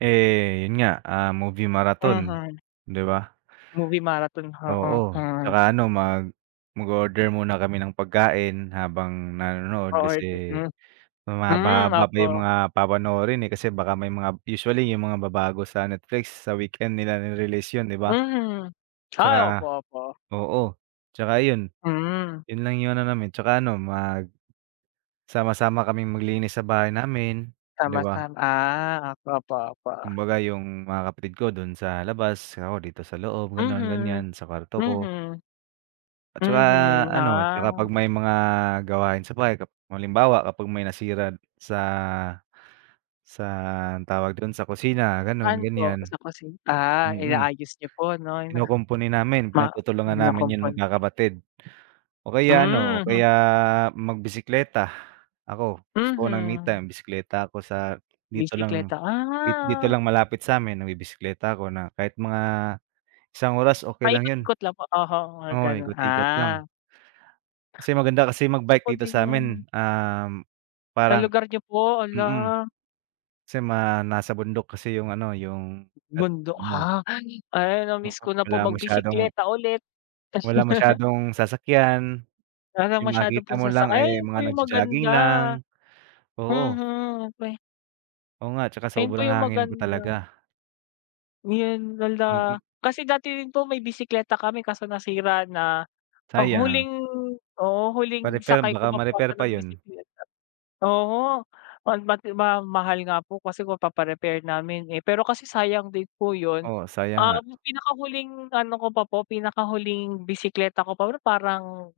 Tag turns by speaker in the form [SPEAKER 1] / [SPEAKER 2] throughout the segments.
[SPEAKER 1] Eh, 'yon nga, ah, movie marathon,
[SPEAKER 2] Mhm.
[SPEAKER 1] 'di ba?
[SPEAKER 2] Movie marathon, oo?
[SPEAKER 1] Oo,
[SPEAKER 2] Hmm.
[SPEAKER 1] tsaka ano, mag mag-o-order muna kami ng pagkain habang nanonood
[SPEAKER 2] O-order
[SPEAKER 1] kasi
[SPEAKER 2] hmm. Hmm,
[SPEAKER 1] mahaba-haba pa yung
[SPEAKER 2] opo.
[SPEAKER 1] mga papanoorin, eh, kasi baka may mga usually yung mga ba bago sa Netflix, sa weekend nila re-release 'yon, 'di ba?
[SPEAKER 2] Mhm. Ay, opo,
[SPEAKER 1] Tsaka
[SPEAKER 2] opo.
[SPEAKER 1] oo, tsaka 'yon.
[SPEAKER 2] Hmm.
[SPEAKER 1] 'Yon lang yung ano namin. Tsaka ano, magsama-sama kaming maglinis sa bahay namin, 'di
[SPEAKER 2] Sama-sam
[SPEAKER 1] ba?
[SPEAKER 2] ah, ok opo, opo.
[SPEAKER 1] Kumbaga yung mga kapatid ko do'n sa labas, ako dito sa loob, gano'n,
[SPEAKER 2] Mhm.
[SPEAKER 1] ganyan, sa kwarto ko.
[SPEAKER 2] Mhm.
[SPEAKER 1] At saka
[SPEAKER 2] Mhm,
[SPEAKER 1] ano, tsaka 'pag
[SPEAKER 2] ah.
[SPEAKER 1] may mga gawain sa bahay kap kapag halimbawa, kapag may nasira sa sa anong tawag do'n? Sa kusina, gano'n,
[SPEAKER 2] Saan po?
[SPEAKER 1] ganyan.
[SPEAKER 2] Sa kusin ah,
[SPEAKER 1] Mm.
[SPEAKER 2] inaayos niyo po 'no na
[SPEAKER 1] Kinukumpuni namin,
[SPEAKER 2] ma
[SPEAKER 1] pinagtutulungan namin 'yon
[SPEAKER 2] kinukumpuni.
[SPEAKER 1] magkakapatid. O kaya ano, o
[SPEAKER 2] Mhm.
[SPEAKER 1] kaya magbisikleta. Ako, gusto ko ng me
[SPEAKER 2] Mhm.
[SPEAKER 1] time, bisekleta ako sa dito lang,
[SPEAKER 2] Bisikleta,
[SPEAKER 1] di dito
[SPEAKER 2] ah.
[SPEAKER 1] lang malapit sa'min, nagbibisekleta ako na kahit mga isang oras, okey lang 'yon.
[SPEAKER 2] Paikot-ikot lang po? Oho, mga
[SPEAKER 1] Oo,
[SPEAKER 2] gano'n.
[SPEAKER 1] ikot-ikot lang.
[SPEAKER 2] Ah.
[SPEAKER 1] Kasi maganda kasi
[SPEAKER 2] Gusto
[SPEAKER 1] mag-bike
[SPEAKER 2] ko
[SPEAKER 1] dito
[SPEAKER 2] din yun.
[SPEAKER 1] sa'min, um,
[SPEAKER 2] Sa
[SPEAKER 1] parang
[SPEAKER 2] lugar niyo po?
[SPEAKER 1] mm.
[SPEAKER 2] Hala!
[SPEAKER 1] Kasi mga nasa bundok kasi yung ano, yung [unintelligible]
[SPEAKER 2] Bundok?
[SPEAKER 1] mo.
[SPEAKER 2] Ha! Hala!
[SPEAKER 1] Mm,
[SPEAKER 2] Na-miss ko na
[SPEAKER 1] wala
[SPEAKER 2] po
[SPEAKER 1] masyadong
[SPEAKER 2] magbisekleta ulit.
[SPEAKER 1] Wala masyadong sasakyan.
[SPEAKER 2] Wala ng
[SPEAKER 1] Yung
[SPEAKER 2] masyado
[SPEAKER 1] makikita
[SPEAKER 2] pong
[SPEAKER 1] mo
[SPEAKER 2] sasak
[SPEAKER 1] lang
[SPEAKER 2] ay,
[SPEAKER 1] ay
[SPEAKER 2] 'yan
[SPEAKER 1] mga
[SPEAKER 2] po yung
[SPEAKER 1] nagjo-jogging
[SPEAKER 2] maganda.
[SPEAKER 1] lang. Oo.
[SPEAKER 2] Mhm, okey.
[SPEAKER 1] Oo nga, tsaka
[SPEAKER 2] Ayun po
[SPEAKER 1] sobrang
[SPEAKER 2] yung
[SPEAKER 1] hangin po
[SPEAKER 2] maganda.
[SPEAKER 1] talaga.
[SPEAKER 2] Ngayon, hala.
[SPEAKER 1] Mm.
[SPEAKER 2] Kasi dati din po may bisekleta kami kaso nasira na. Oh,
[SPEAKER 1] Sayang.
[SPEAKER 2] huling oo, huling
[SPEAKER 1] Pa-repair,
[SPEAKER 2] sakay ko
[SPEAKER 1] baka
[SPEAKER 2] pa po
[SPEAKER 1] ma-repair
[SPEAKER 2] ata
[SPEAKER 1] pa
[SPEAKER 2] ng
[SPEAKER 1] 'yon.
[SPEAKER 2] bisekleta oho, oh mati ma mahal nga po kasi kung papa-repair namin, eh. Pero kasi sayang din po 'yon.
[SPEAKER 1] Oo, sayang nga.
[SPEAKER 2] Um, pinakahuling ano ko pa po, pinakahuling bisekleta ko pa parang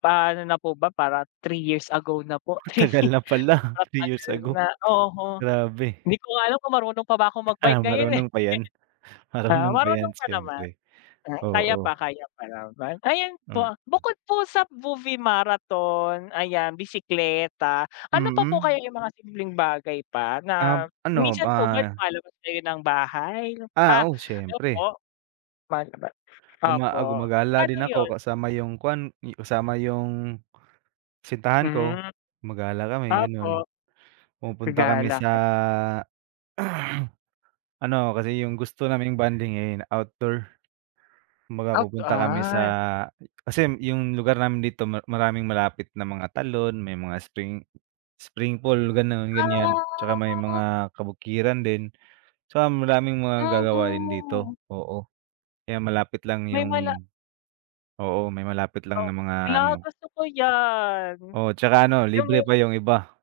[SPEAKER 2] pa ano na po ba, parang 3 years ago na po. 3
[SPEAKER 1] Tagal
[SPEAKER 2] year,
[SPEAKER 1] na pala,
[SPEAKER 2] sobrang
[SPEAKER 1] 3 years
[SPEAKER 2] tagal
[SPEAKER 1] ago.
[SPEAKER 2] na. Oho.
[SPEAKER 1] Grabe.
[SPEAKER 2] Hindi ko nga alam kung marunong pa ba akong
[SPEAKER 1] Ah,
[SPEAKER 2] mag-bike ngayon eh.
[SPEAKER 1] marunong pa 'yan.
[SPEAKER 2] Ah,
[SPEAKER 1] Marunong pa
[SPEAKER 2] marunong
[SPEAKER 1] 'yan,
[SPEAKER 2] pa naman.
[SPEAKER 1] siyempre.
[SPEAKER 2] 'Yan. Kaya
[SPEAKER 1] Oo.
[SPEAKER 2] pa, kaya pa naman. Ayan po,
[SPEAKER 1] Hmm.
[SPEAKER 2] bukod po sa movie marathon, ayan bisikleta, ano pa po
[SPEAKER 1] Mm.
[SPEAKER 2] kaya yung mga simpleng bagay pa
[SPEAKER 1] Um,
[SPEAKER 2] na
[SPEAKER 1] ano,
[SPEAKER 2] minsan po ba
[SPEAKER 1] ah
[SPEAKER 2] lumalabas kayo ng bahay? Ha!
[SPEAKER 1] Ah, oo,
[SPEAKER 2] Ano po?
[SPEAKER 1] siyempre.
[SPEAKER 2] Lumalabas.
[SPEAKER 1] Luma ah,
[SPEAKER 2] Opo.
[SPEAKER 1] gumagala
[SPEAKER 2] Paano
[SPEAKER 1] din ako
[SPEAKER 2] 'yon?
[SPEAKER 1] kasama yung kuan, kasama yung, kasintahan ko.
[SPEAKER 2] Hmm.
[SPEAKER 1] Gumagala kami, gano'n.
[SPEAKER 2] Tapo
[SPEAKER 1] Pumupunta kami
[SPEAKER 2] Gagala
[SPEAKER 1] sa,
[SPEAKER 2] kay
[SPEAKER 1] ano, kasi yung gusto naming bonding, eh, outdoor. Kumbaga
[SPEAKER 2] Out
[SPEAKER 1] pupunta kami sa
[SPEAKER 2] ah.
[SPEAKER 1] kasi yung lugar namin dito ma maraming malapit na mga talon, may mga spring spring pool, gano'n, ganyan. Tsaka may
[SPEAKER 2] Ah.
[SPEAKER 1] mga kabukiran din. Tsaka maraming mga magagawa din
[SPEAKER 2] Yahu.
[SPEAKER 1] dito, oo. Kaya malapit lang
[SPEAKER 2] May mala
[SPEAKER 1] yung oo, may malapit lang
[SPEAKER 2] Oh,
[SPEAKER 1] na mga
[SPEAKER 2] hala
[SPEAKER 1] ano
[SPEAKER 2] gusto ko 'yan.
[SPEAKER 1] Oo, tsaka ano,
[SPEAKER 2] Yung
[SPEAKER 1] libre
[SPEAKER 2] may
[SPEAKER 1] pa yung iba.